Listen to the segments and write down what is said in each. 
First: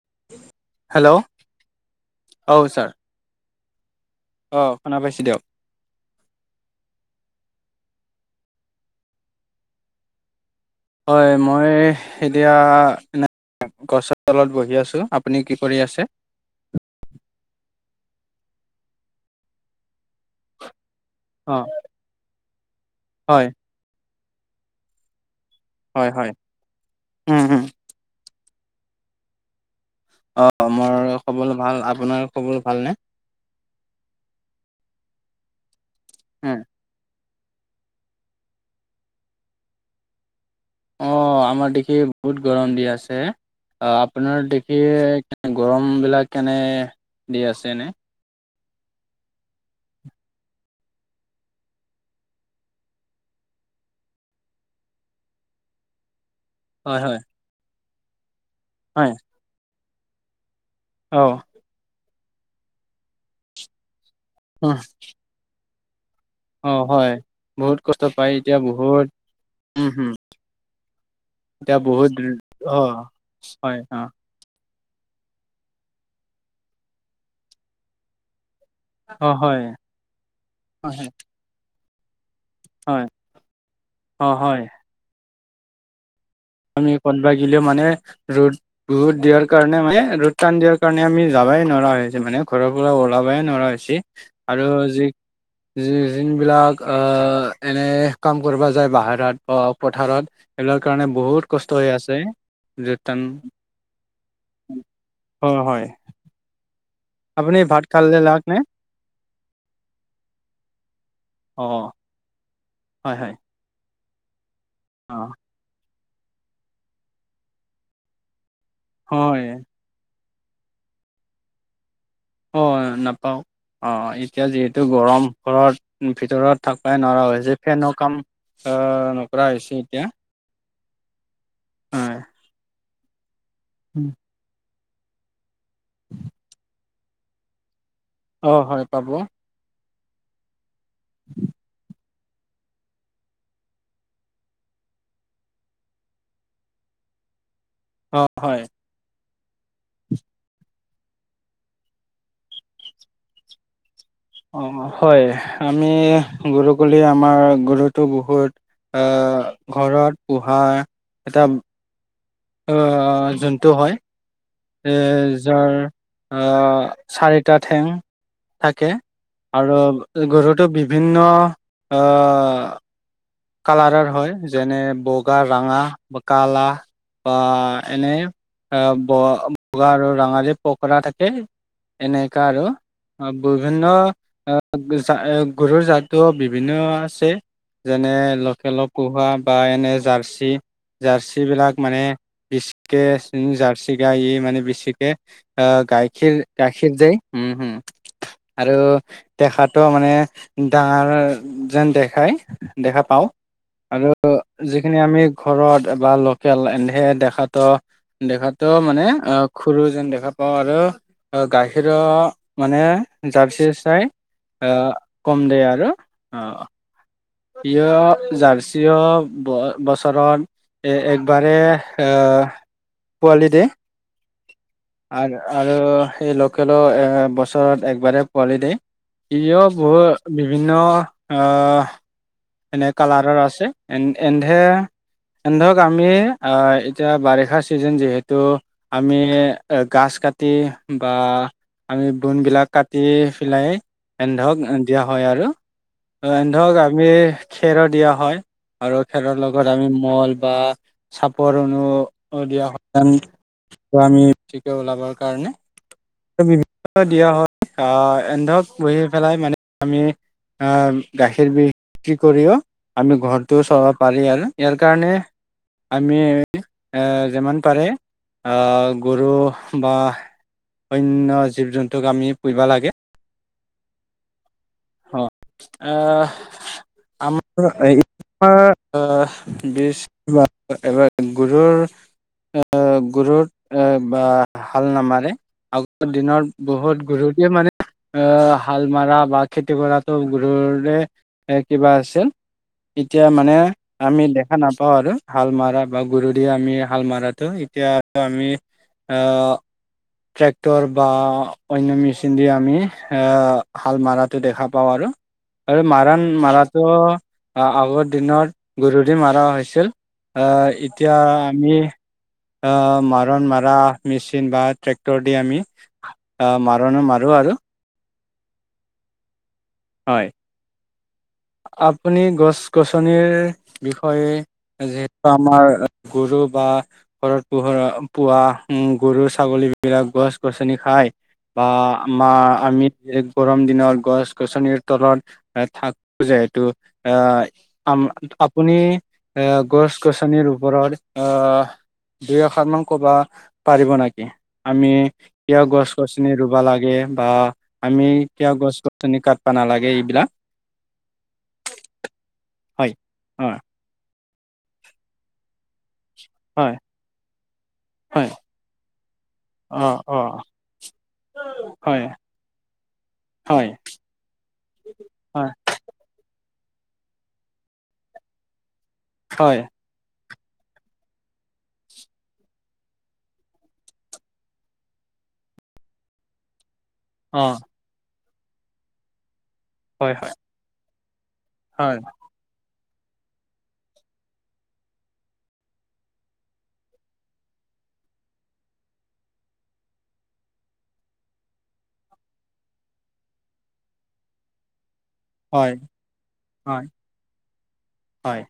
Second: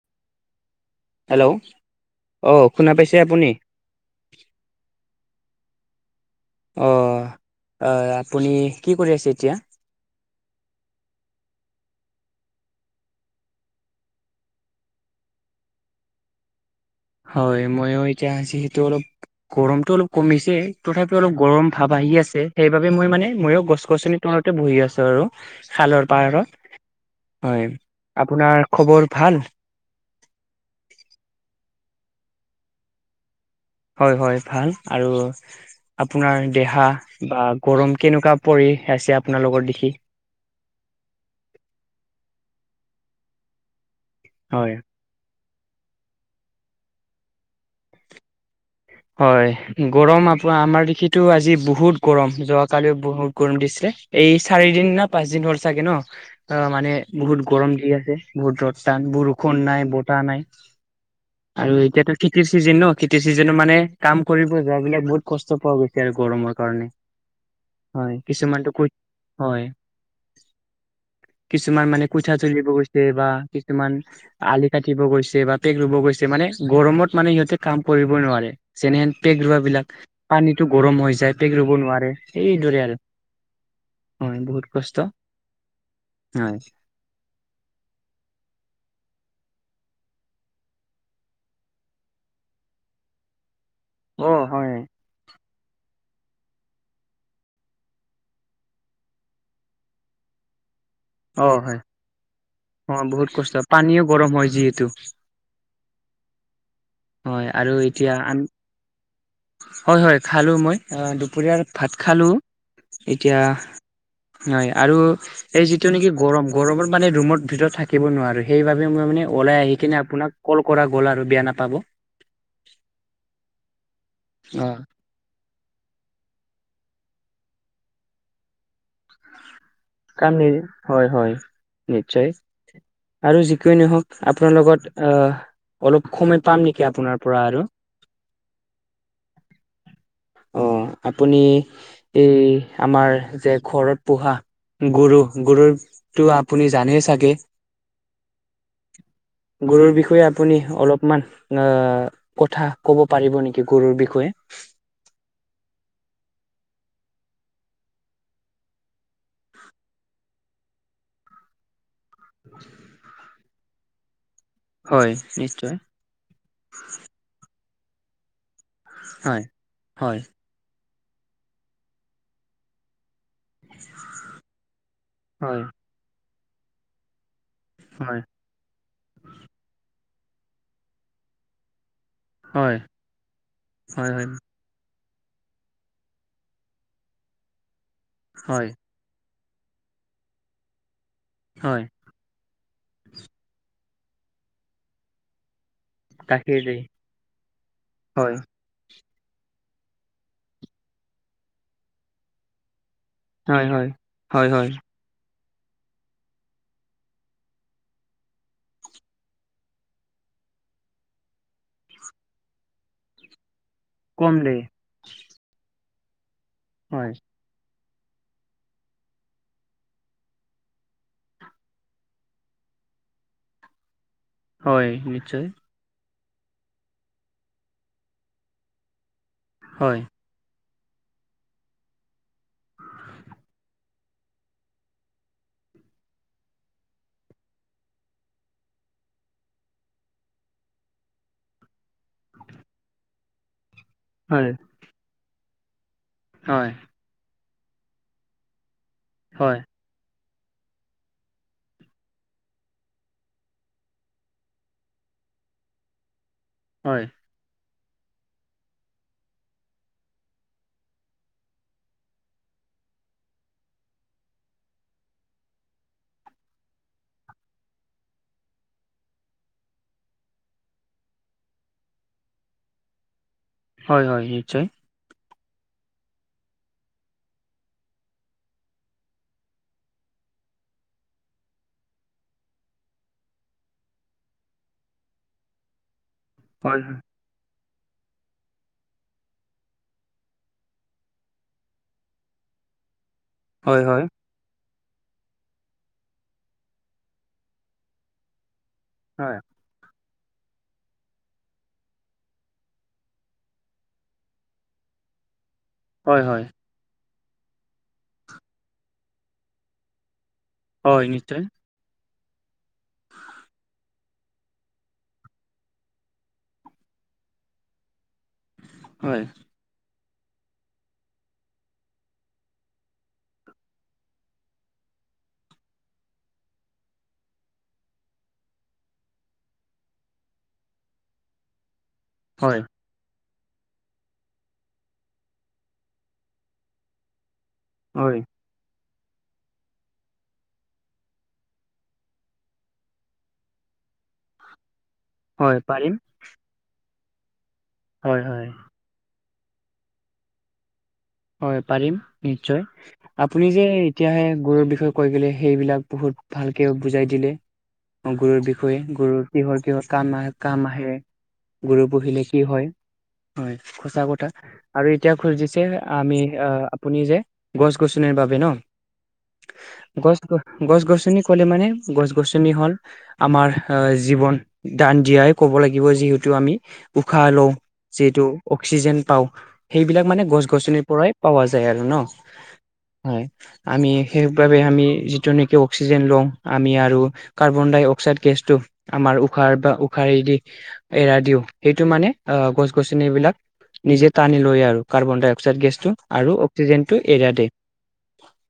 [inaudible] Hello, অ শুনা পাইছে আপুনি? অ শুনা পাইছো দিয়ক। অ, আপুনি কি কৰি আছে এতিয়া? হয় মই এতিয়া গছৰ তলত বহি আছো। আপুনি কি কৰি আছে? হয়, মইয়ো এতিয়া [unintelligible] সেইটো অলপ গৰমতটো অলপ কমিছে। তথাপিও অলপ অ গৰম ভাৱ আহি আছে। সেইবাবে মই মানে হয় ময়ো গছ-গছনি তলতে বহি আছো আৰু। খালৰ হয় হয় উম পাহাৰত। উম হয় আপোনাৰ খবৰ ভাল? অ, মোৰ খবৰ ভাল। আপোনাৰ খবৰ ভালনে? হয়, হয়। ভাল আৰু আপোনাৰ দেহা বা গৰম কেনেকুৱা পৰি আছে আপোনালোকৰ দেখি? অ, আমাৰ দেখি বহুত গৰম দি আছে। অ, আপোনাৰ হয়। দেখি গৰমবিলাক কেনে দি আছেনে? হয়। গৰম আ আমাৰ দেখি আজিটো বহুত গৰম। যোৱাকালিও বহুত গৰম দিছিলে। এই চাৰি দিন না পাঁচ দিন হ'ল চাগে ন। অ, মানে হয় হয় বহুত গৰম দি আছে। বহুত ৰদ টান। হয় বৰষুণ নাই, বতাহ নাই। অ আৰু এতিয়াতো খেতিৰ চিজন ন? খেতিৰ চিজন মানে কাম কৰিব যোৱাবিলাক [unintelligible] কষ্ট পোৱা গৈছে। এ গৰমৰ অ কাৰণে, হয় বহুত কষ্ট হয় পায় এতিয়া কিছুমানটো ক বহুত হয়। উম হম এতিয়া কিছুমান মানে বহুত কোঠা চলিব অ গৈছে বা হয় কিছুমান অ আলি কাটিব গৈছে বা পেক ৰুব গৈছে মানে গৰমত মানে সিহঁতে কাম কৰিব নোৱাৰে। যেনেহেন অ পেক ৰুৱা হয় বিলাক। পানীতো গৰম হয় হৈ যায় পেক ৰুব নোৱাৰে। এইদৰে আৰু হয় অ ও হয় বহুত কষ্ট। হয় আমি কতবা গিলেও মানে ৰ'দ বহুত দিয়াৰ কাৰণে মানে ৰ'দ টান দিয়াৰ কাৰণে আমি যাবাই নৰা হৈছোঁ। মানে ঘৰৰ পৰা ওলাবই নৰা হৈ যি অ আৰু হয় যি যি যোনবিলাক আহ এনে কাম কৰিব যায় বাহাৰত বা পথাৰত। এইবিলাক কাৰণে বহুত অ কষ্ট হয় হৈ আছে। অ বহুত কষ্ট পানীও গৰম হয় যিহেতু [unintelligible] হয়, হয়। হয় আপুনি আৰু ভাত এতিয়া খালে আন লাগ নে হয়, হয় খালোঁ মই দুপৰীয়াৰ অ ভাত খালোঁ। হয় হয় এতিয়া হয় আৰু অ এই যিটো নেকি গৰম, গৰমত মানে ৰুমৰ ভিতৰত থাকিব নোৱাৰি। সেইবাবে মই মানে হয় ওলাই আহি কিনে আপোনাক কল কৰা গ'ল আৰু বেয়া নাপাব। অ, নাপাওঁ। অ এতিয়া যিহেতু অ', গৰম ঘৰত ভিতৰত থাকো। উপাই নহা হৈছে ফেনো কাম অ নকৰা হৈছি। কাম নি হয়, হয় হয় নিশ্চয়। আৰু যিকে নহওক। আপোনাৰ লগত অলপ সময় পাম নেকি আপোনাৰ পৰা আৰু? অ, হয় পাব। অ, আপুনি এই আমাৰ যে ঘৰত পোহা গুৰু, গুৰুকটো আপুনি জানেই চাগে? অ হয় গৰুৰ বিষয়ে আপুনি অলপমান আহ কথা কব পাৰিব নেকি গুৰুৰ বিষয়ে। অ হয় আমি গৰু বোলি আমাৰ গৰুতো বহুত আহ ঘৰত পোহা এটা অ জন্তু হয়। হয় যাৰ নিশ্চয় আহ চাৰিটা ঠেং থাকে হয় আৰু হয় গৰুটো বিভিন্ন আহ কালাৰৰ হয় যেনে বগা, হয় ৰঙা, কালা বা এনেই হয় বগা আৰু ৰঙালী পখৰা থাকে। এনেকা আৰু হয় অ বিভিন্ন হয় হয় যা গৰুৰ জাতো বিভিন্ন আছে যেনে হয় লখেল পুহা বা এনে জাৰ্চি- জাৰ্চী বিলাক হয় মানে বিচিকে জাৰ্চি বা গাইয়ে মানে বেছিকে আহ গাইখীৰ গাখীৰ দে উম হম হয় আৰু দেখাতটো মানে ডাঙৰ যেন দেখাই দেখা পাওঁ হয় হয় আৰু হয় হয় যিখিনি আমি ঘৰত বা লোকেল এনহে দেখাতো দেখাতো মানে অ সৰু যেন দেখা পাওঁ আৰু গাখীৰৰ মানে জাৰ্চী চাই কম দেই কম দিয় আৰু হয় প্ৰীয় জাৰ্চিয় বছৰত এ একবাৰে পোৱালি দেই। হয় আ নিশ্চয় আৰু এ লোকেলৰ এ বছৰত একবাৰেই পোৱালি দিয়ে ইও হয়। বহুত বিভিন্ন আহ এনে কালাৰৰ আছে এন এন্ধে এন্ধক আমি আহ এতিয়া বাৰিষাৰ ছিজন যিহেতু আমি গাছ কাটি বা আমি বন বিলাক কাটি পেলাই হয়। এন্ধক দিয়া হয় আৰু হয় এন্ধক আমি খেৰ দিয়া হয় আৰু খেৰৰ হয় লগত আমি মল বা চাপৰ সমূহ দিয়া হয় ত আমি ঠিকে ওলাবৰ কাৰণে হয় দিয়া হয়। আহ এন্ধক বহি পেলাই মানে আমি অ গাখীৰ বিষ কৰিও আমি ঘৰটোও চলাব পাৰি আৰু ইয়াৰ কাৰণে। আমি এ যিমান পাৰে। অ গৰু বা অন্য জীৱ জন্তুক আমি পুবা লাগে। হয় হয় নিশ্চয়। অ আমাৰ- আমাৰ াৰ গ [unintelligible] বা আ হাল নামাৰে আ দিনৰত হয় বহুত হয়। গৰু দিও মাৰে এ হাল মাৰা বা খেতি কৰাতো গৰুৰে এ কিবা আছিল। এতিয়া মানে হয় হয় আমি দেখা নাপাওঁ। পাওঁ আৰু হাল মৰা বা গৰু দিয় আমি হাল মৰাটো এতিয়া আমি। হয় আহ ট্ৰেক্টৰ বা অন্য মেচিন দি আমি এ হাল মাৰত টো দেখা পাওঁ আৰু আৰু হয় মাৰণ হয় মাৰাটো আহ আগৰ দিনত গৰু দি মৰা হৈছিল। আহ হয় এতিয়া নিশ্চয় আমি আহ মাৰণ মাৰ মেচিন বা ট্ৰেক্টৰ দি আমি আহ মাৰণো মাৰো। আৰু হয় হয় আপুনি গছ- গছনিৰ বিষয়ে- যিহেতু আমাৰ গৰু বা ঘৰত পোহা পোৱা গৰু ছাগলী গছ গছনি খাই বা আমাৰ হয়। আমি গৰম দিনৰ গছ গছনিৰ তলত এ থাকো যিহেতু আহ আম হয় আপুনি এ গছ গছনিৰ ওপৰত আহ। দুই এষাৰ মান কবা পাৰিব নেকি? আমি হয় কিয় গছ পাৰিম গছনি ৰুবা লাগে বা আমি হয় হয় কিয় গছ গছনি কাটবা নালাগে এইবিলাক হয় পাৰিম, নিশ্চয় হয় আপুনি হয় যে এতিয়াহে গৰুৰ বিষয়ে কৈ গ'লে সেইবিলাক বহুত হয় ভালকে বুজাই দিলে। হয় গৰুৰ বিষয়ে গুৰুৰ কিহৰ অ কিহৰ কাম অ আহ কাম আহে। গৰু হয় পুহিলে কি হয় হয় সচা কথা, আৰু এতিয়া হয় খুজিছে আমি আপুনি যে গছ গছনিৰ বাবে ন, হয় গছ গছ গছনি ক'লে মানে গছ গছনি হল আমাৰ জীৱন দান দিয়াই। কব লগিব যিহেটো আমি উশাহ অ লওঁ যিহেতু অক্সিজেন পাওঁ সেইবিলাক হয় মানে হয় গছ গছনিৰ পৰাই। পোৱা যায় আৰু ন। হয় হয় আমি সেইবাবে আমি যিটো নেকি অক্সিজেন লওঁ আমি আৰু কাৰ্বন ডাই- অক্সাইড গেছটো আমাৰ ঊষাহৰ পৰা ঊষাহে দি এৰাই দিওঁ সেইটো মানে অঁ বিলাক নিজে টানি লয় আৰু কাৰ্বন ডাই অক্সাইড হয় গেছটো আৰু হয় অক্সিজেনটো এৰা দে হয়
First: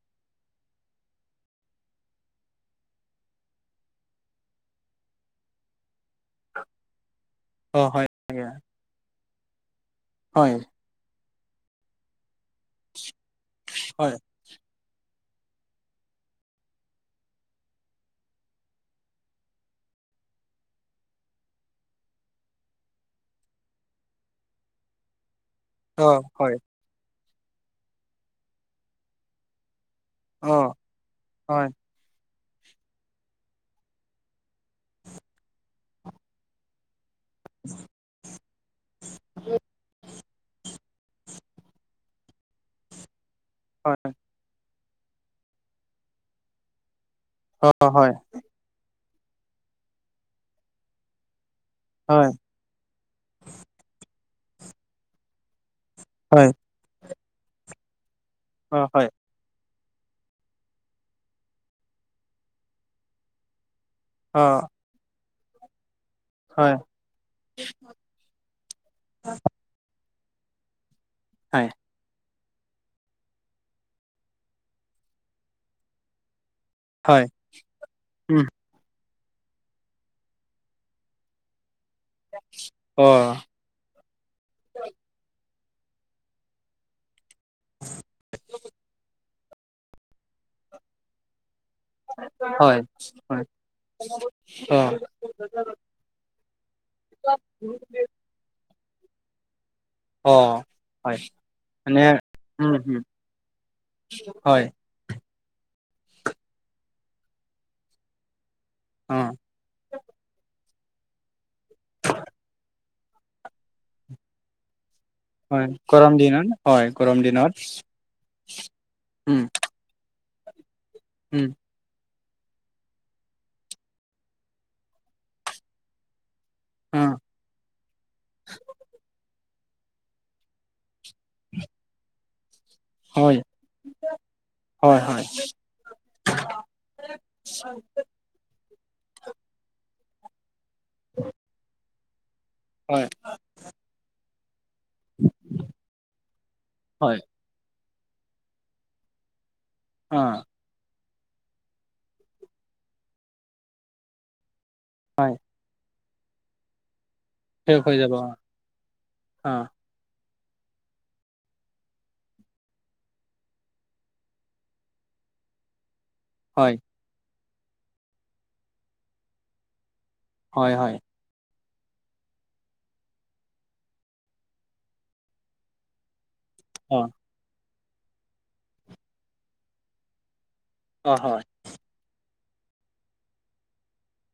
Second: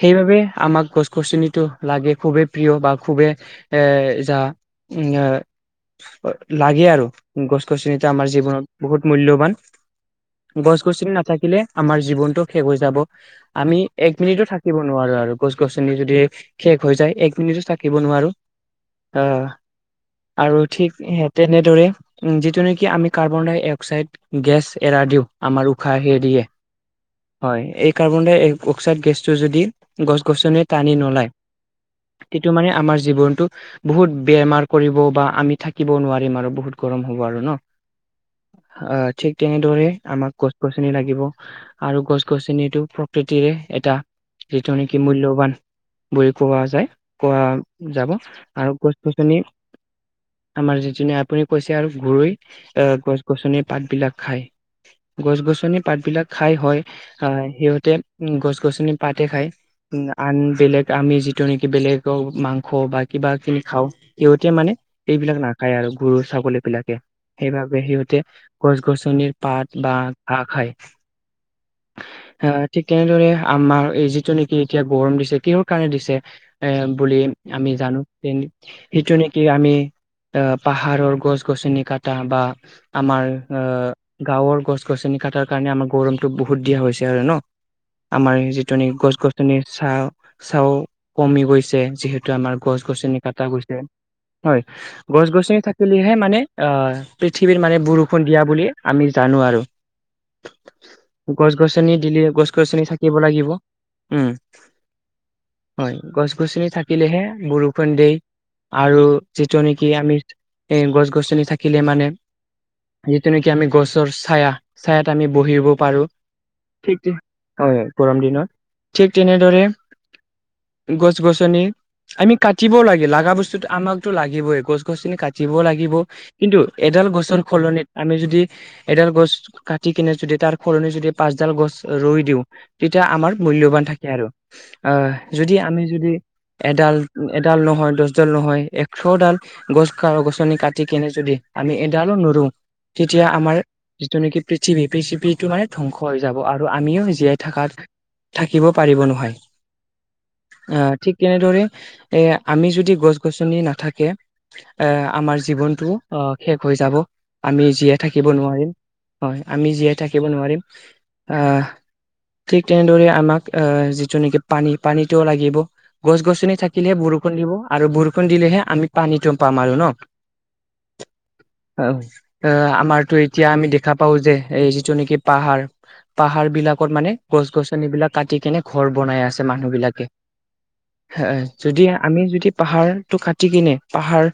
সেইবাবে আমাক গছ গছনিটো লাগে খুবেই প্ৰিয় বা খুবেই এ য লাগে আৰু গছ অ গছনিটো হয় আমাৰ জীৱনত বহুত মূল্যবান হয় গছ গছনি নাথাকিলে। আমাৰ জীৱনতটো শেষ হৈ যাব আমি এক মিনিটো থাকিব নোৱাৰো আৰু গছ গছনি যদি শেষ হৈ যায় এক মিনিটো থাকিব নোৱাৰো আহ আৰু ঠিক স তেনেদৰে যিটো নেকি আমি কাৰ্বন ডাই অক্সাইড গেছ এৰা দিওঁ। আমাৰ হয় অ উশাহ হেৰিয়ে- হয় হয় এই কাৰ্বন ডাই অক্সাইড গেছটো যদি। গছ অ গছনি টানি নলায়। হয় সেইটো মানে আমাৰ জীৱনটো বহুত বেমাৰ কৰিব বা আমি থাকিব নোৱাৰিম আৰু বহুত গৰম হ'ব আৰু ন অ ঠিক তেনেদৰে আমাক গছ গছনি লাগিব আৰু গছ গছনিটো প্ৰকৃতিৰে এটা হয় য নেকি মূল্যবান বুলি কোৱা যায় কোৱা অ যাব হয় আৰু আমাৰ যিজন আপুনি কৈছে আৰু হয় গৰুই আ গছ গছনিৰ পাত বিলাক খাই গছ গছনিৰ পাত বিলাক খাই হয় আ সিহঁতে গছ অ গছনি হয় পাতে খায় উ আন বেলেগ আমি যিটো নেকি বেলেগ মাংস বা কিবা খিনি খাওঁ অ সিহঁতে মানে এইবিলাক নাখায় আৰু গৰু ছাগলী হয় বিলাকে, সেইবাবে সিহঁতে গছ গছনিৰ পাত বা ঘাঁহ খাই হয় আ ঠিক তেনেদৰে আমাৰ এই যিটো নেকি এতিয়া গৰম দিছে কিহৰ কাৰণে দিছে এ বুলি হয় আমি জানো উম সিটো কি আমি অ পাহাৰৰ গছ গছনি কাটি বা অ আমাৰ অ গাঁৱৰ গছ গছনি কটাৰ কাৰণে আমাৰ গৰমটো বহুত দিয়া হৈছে আৰু ন, আমাৰ যিটো নেকি গছ গছ চাহ চাহও কমি গৈছে যিহেতু আমাৰ হয় গছ গছনি হয় কাটা গৈছে হয় অ গছ গছনি থাকিলেহে মানে অ পৃথিৱীৰ মানে বৰষুণ দিয়া বুলি আমি জানো আৰু অ হয় গছ গছনি মানে দিলে গছ উম গছনি হম থাকিব লাগিব উম হয় হয় গছ গছনি থাকিলেহে বৰষুণ দেই আৰু অ যিটো নেকি আমি এ গছ গছনি থাকিলে মানে যিটো নেকি আমি গছৰ ছায়া ছায়াত আমি হয় বহিব পাৰো গৰম দিনত হয় ঠিক গৰম দিনত হয় গৰম দিনত ঠিক উম তেনেদৰে গছ উম গছনি আমি কাটিবও লাগে লাগা বস্তুো আমাকতো লাগিবই গছ গছনি কাটিবও লাগিব কিন্তু অ এডাল গছৰ সলনিত আমি যদি এডাল গছ কাটি কিনে যদি তাৰ সলনি যদি পাচডাল গছ ৰুই দিওঁ তেতিয়া আমাৰ হয় মূল্যবান থাকে আৰু হয় আহ হয় যদি আমি যদি এডাল এডাল নহয় দহডাল নহয় এক চডাল গছ গছনি কাটি কেনে যদি আমি এডালো নুৰো হয় তেতিয়া আমাৰ যিটো নেকি পি চিপিটো মানে ধ্বংস হৈ যাব আৰু আমিও হয় জীয়াই থাকাত থাকিব পাৰিব নহয় অ আ ঠিক ঠিক তেনেদৰে আমি যদি গছ গছনি নাথাকে হয় আমাৰ জীৱনটো অ শেষ হৈ যাব আমি শেষ হৈ জীয়ে যাব অ থাকিব নোৱাৰিম হয় অ আমি জীয়াই থাকি নোৱাৰিম আহ ঠিক তেনেদৰে আমাক অ যিটো নেকি পানী পানীটোও লাগিব গছ গছনি হয় থাকিলেহে বৰষুণ দিব আৰু বৰষুণ দিলেহে আমি পানীটো পাম আৰু ন হয় হয় অ এ আমাৰতো এতিয়া আমি দেখা পাওঁ যে এই যিটো নেকি পাহাৰ পাহাৰ বিলাকত অ মানে গছ গছনিবিলাক কাটি কেনে ঘৰ বনাই আছে মানুহ বিলাকে হয় যদি আমি যদি পাহাৰটো কাটি কেনে পাহাৰ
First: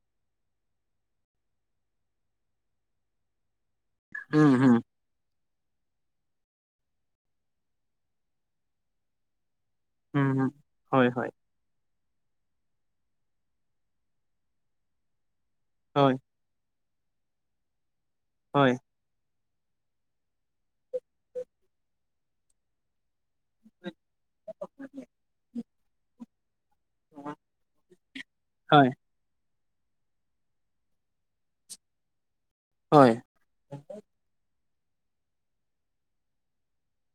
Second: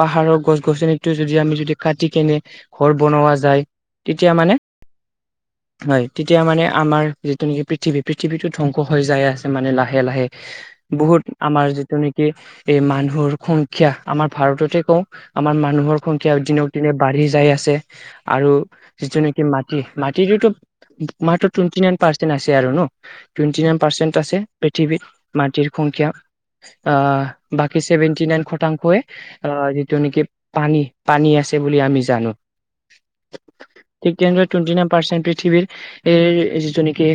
পাহাৰৰ গছ গছনি টো যদি আমি যদি কাটি কেনে ঘ বনোৱা যায় তেতিয়া উম মানে হম হয় তেতিয়া মানে আমাৰ যিটো নেকি পৃথিৱী পৃথিৱীটো ধ্বংস হৈ যাই আছে মানে লাহে লাহে উম হম হয় বহুত হয় আমাৰ তে নেকি এই মানুহৰ সংখ্যা আমাৰ ভাৰততে কওঁ আমাৰ মানুহৰ হয় সংখ্যা দিন দিনে বাঢ়ি যাই আছে আৰু হয় যিটো নেকি? মাটি মাটিতো মাত্ৰ টুৱেণ্টি নাইন পাৰ্চেন্ট আছে আৰু ন টুৱেণ্টি নাইন পাৰ্চেণ্ট আছে পৃথিৱীত মাটিৰ সংখ্যা। আহ বাকী ছেভেন্টি নাইন হয় শতাংশয়ে। অ যিটো নেকি পানী পানী আছে। বুলি আমি জানো। হয়। টুৱেটি নাইন পাৰ্চেণ্ট পৃথিৱীৰ এইৰ যিটো নেকি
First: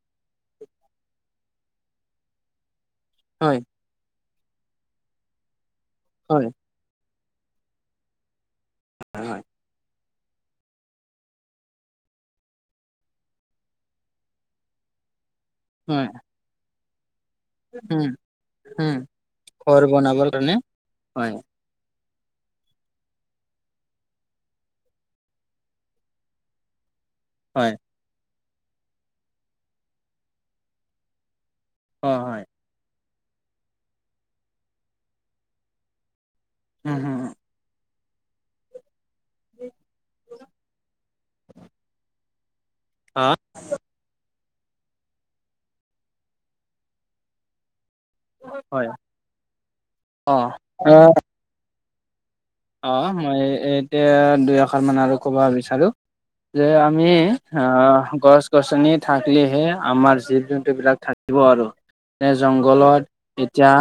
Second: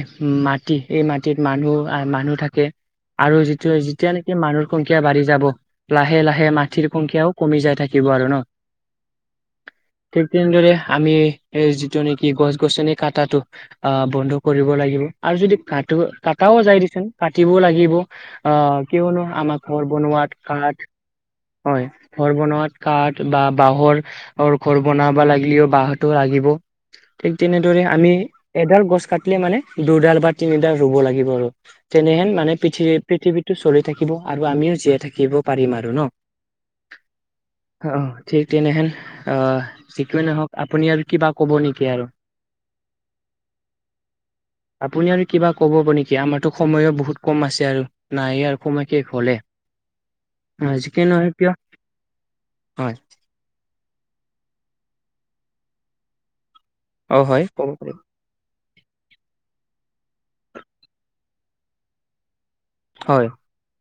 মাটি এই মাটিত মানুহ আহ। মানুহ থাকে। আৰু যিটোয়া যেতিয়া নেকি মানুহৰ সংখ্যা বাঢ়ি যাব লাহে হয় লাহে মাটিৰ সংখ্যাও কমি যাই থাকিব আৰু ন! হয় হয় ঠিক তেনেদৰে আমি এই যিটো নেকি গছ গছনি কটাটো আহ বন্ধ কৰিব লাগিব। আৰু যদি কা হয় কটাও যায়। কাটিবও লাগিব উম অ উম কিয়নো আমাৰ ঘৰ ঘৰত বনাবৰ বনোৱাত কাৰণে কাঠ হয় হয়। ঘৰ বনোৱাত কাঠ বা বাঁহৰ ঘৰ বনাব লাগিলেও বাঁহটো লাগিব। ঠিক হয় তেনেদৰে আমি এডাল গছ কাটিলে মানে দুডাল বা তিনিডাল ৰুব লাগিব আৰু অ তেনেহেন হয় মানে পৃথিৱী পৃথিৱীতটো চলি থাকিব আৰু আমিও জীয়াই থাকিব পাৰিম আৰু ন! উম উম উম অ ঠিক তেনেহেন আহ যিকোৱে নহওক আপুনি আৰু কিবা কব নেকি? আৰু আহ আপুনি আৰু কিবা ক'ব প নেকি আমাৰতো সময়ো বহুত কম আছে আৰু নাই আৰু হয় সময় শেষ হলে অ আজিকে নহয় কিয়? হয় অঁ মই এতিয়া দুই এখন মান আৰু ক'ব বিচাৰোঁ। যে আমি হয় অ ক'ব পাৰিব গছ। গছনি থাকিলেহে আমাৰ জীৱ জন্তু বিলাক থাকিব আৰু জংঘলত হয় এতিয়া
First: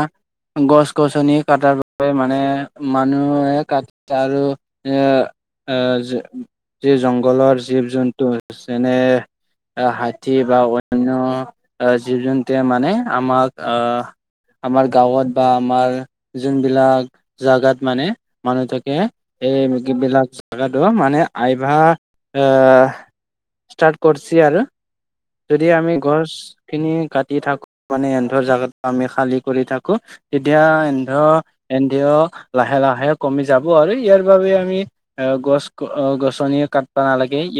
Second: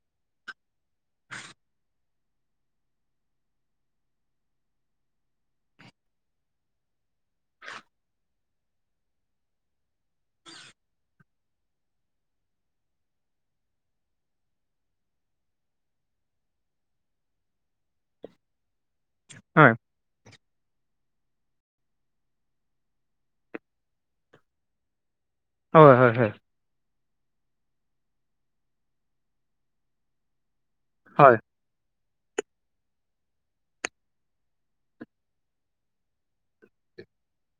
গছ গছনি কটাৰ বাবে মানে মানুহ এক। কাঠ আৰু এ আহ যি জংঘলৰ জীৱ জন্তু যেনে আহ হাতী বা অন্য জীৱ জন্তুৱে মানে আমাক আহ। আমাৰ গাঁৱত বা আমাৰ যোনবিলাক জাগাত মানে মানুহ থাকে এই হয় বিলাক। থকাটো মানে আইভা এ ষ্টাৰ্ট কৰিছে আৰু যদি আমি হয় হয় হয় গছখিনি কাটি থাকো মানে এহেতৰ জেগাত আমি খালি কৰি থাকো। তেতিয়া এতিয়া হয় ধৰ এহেতি ধৰ লাহে লাহে কমি যাব আৰু ইয়াৰ বাবে আমি অ গছ গছনি কাটব নালাগে ইয়াত।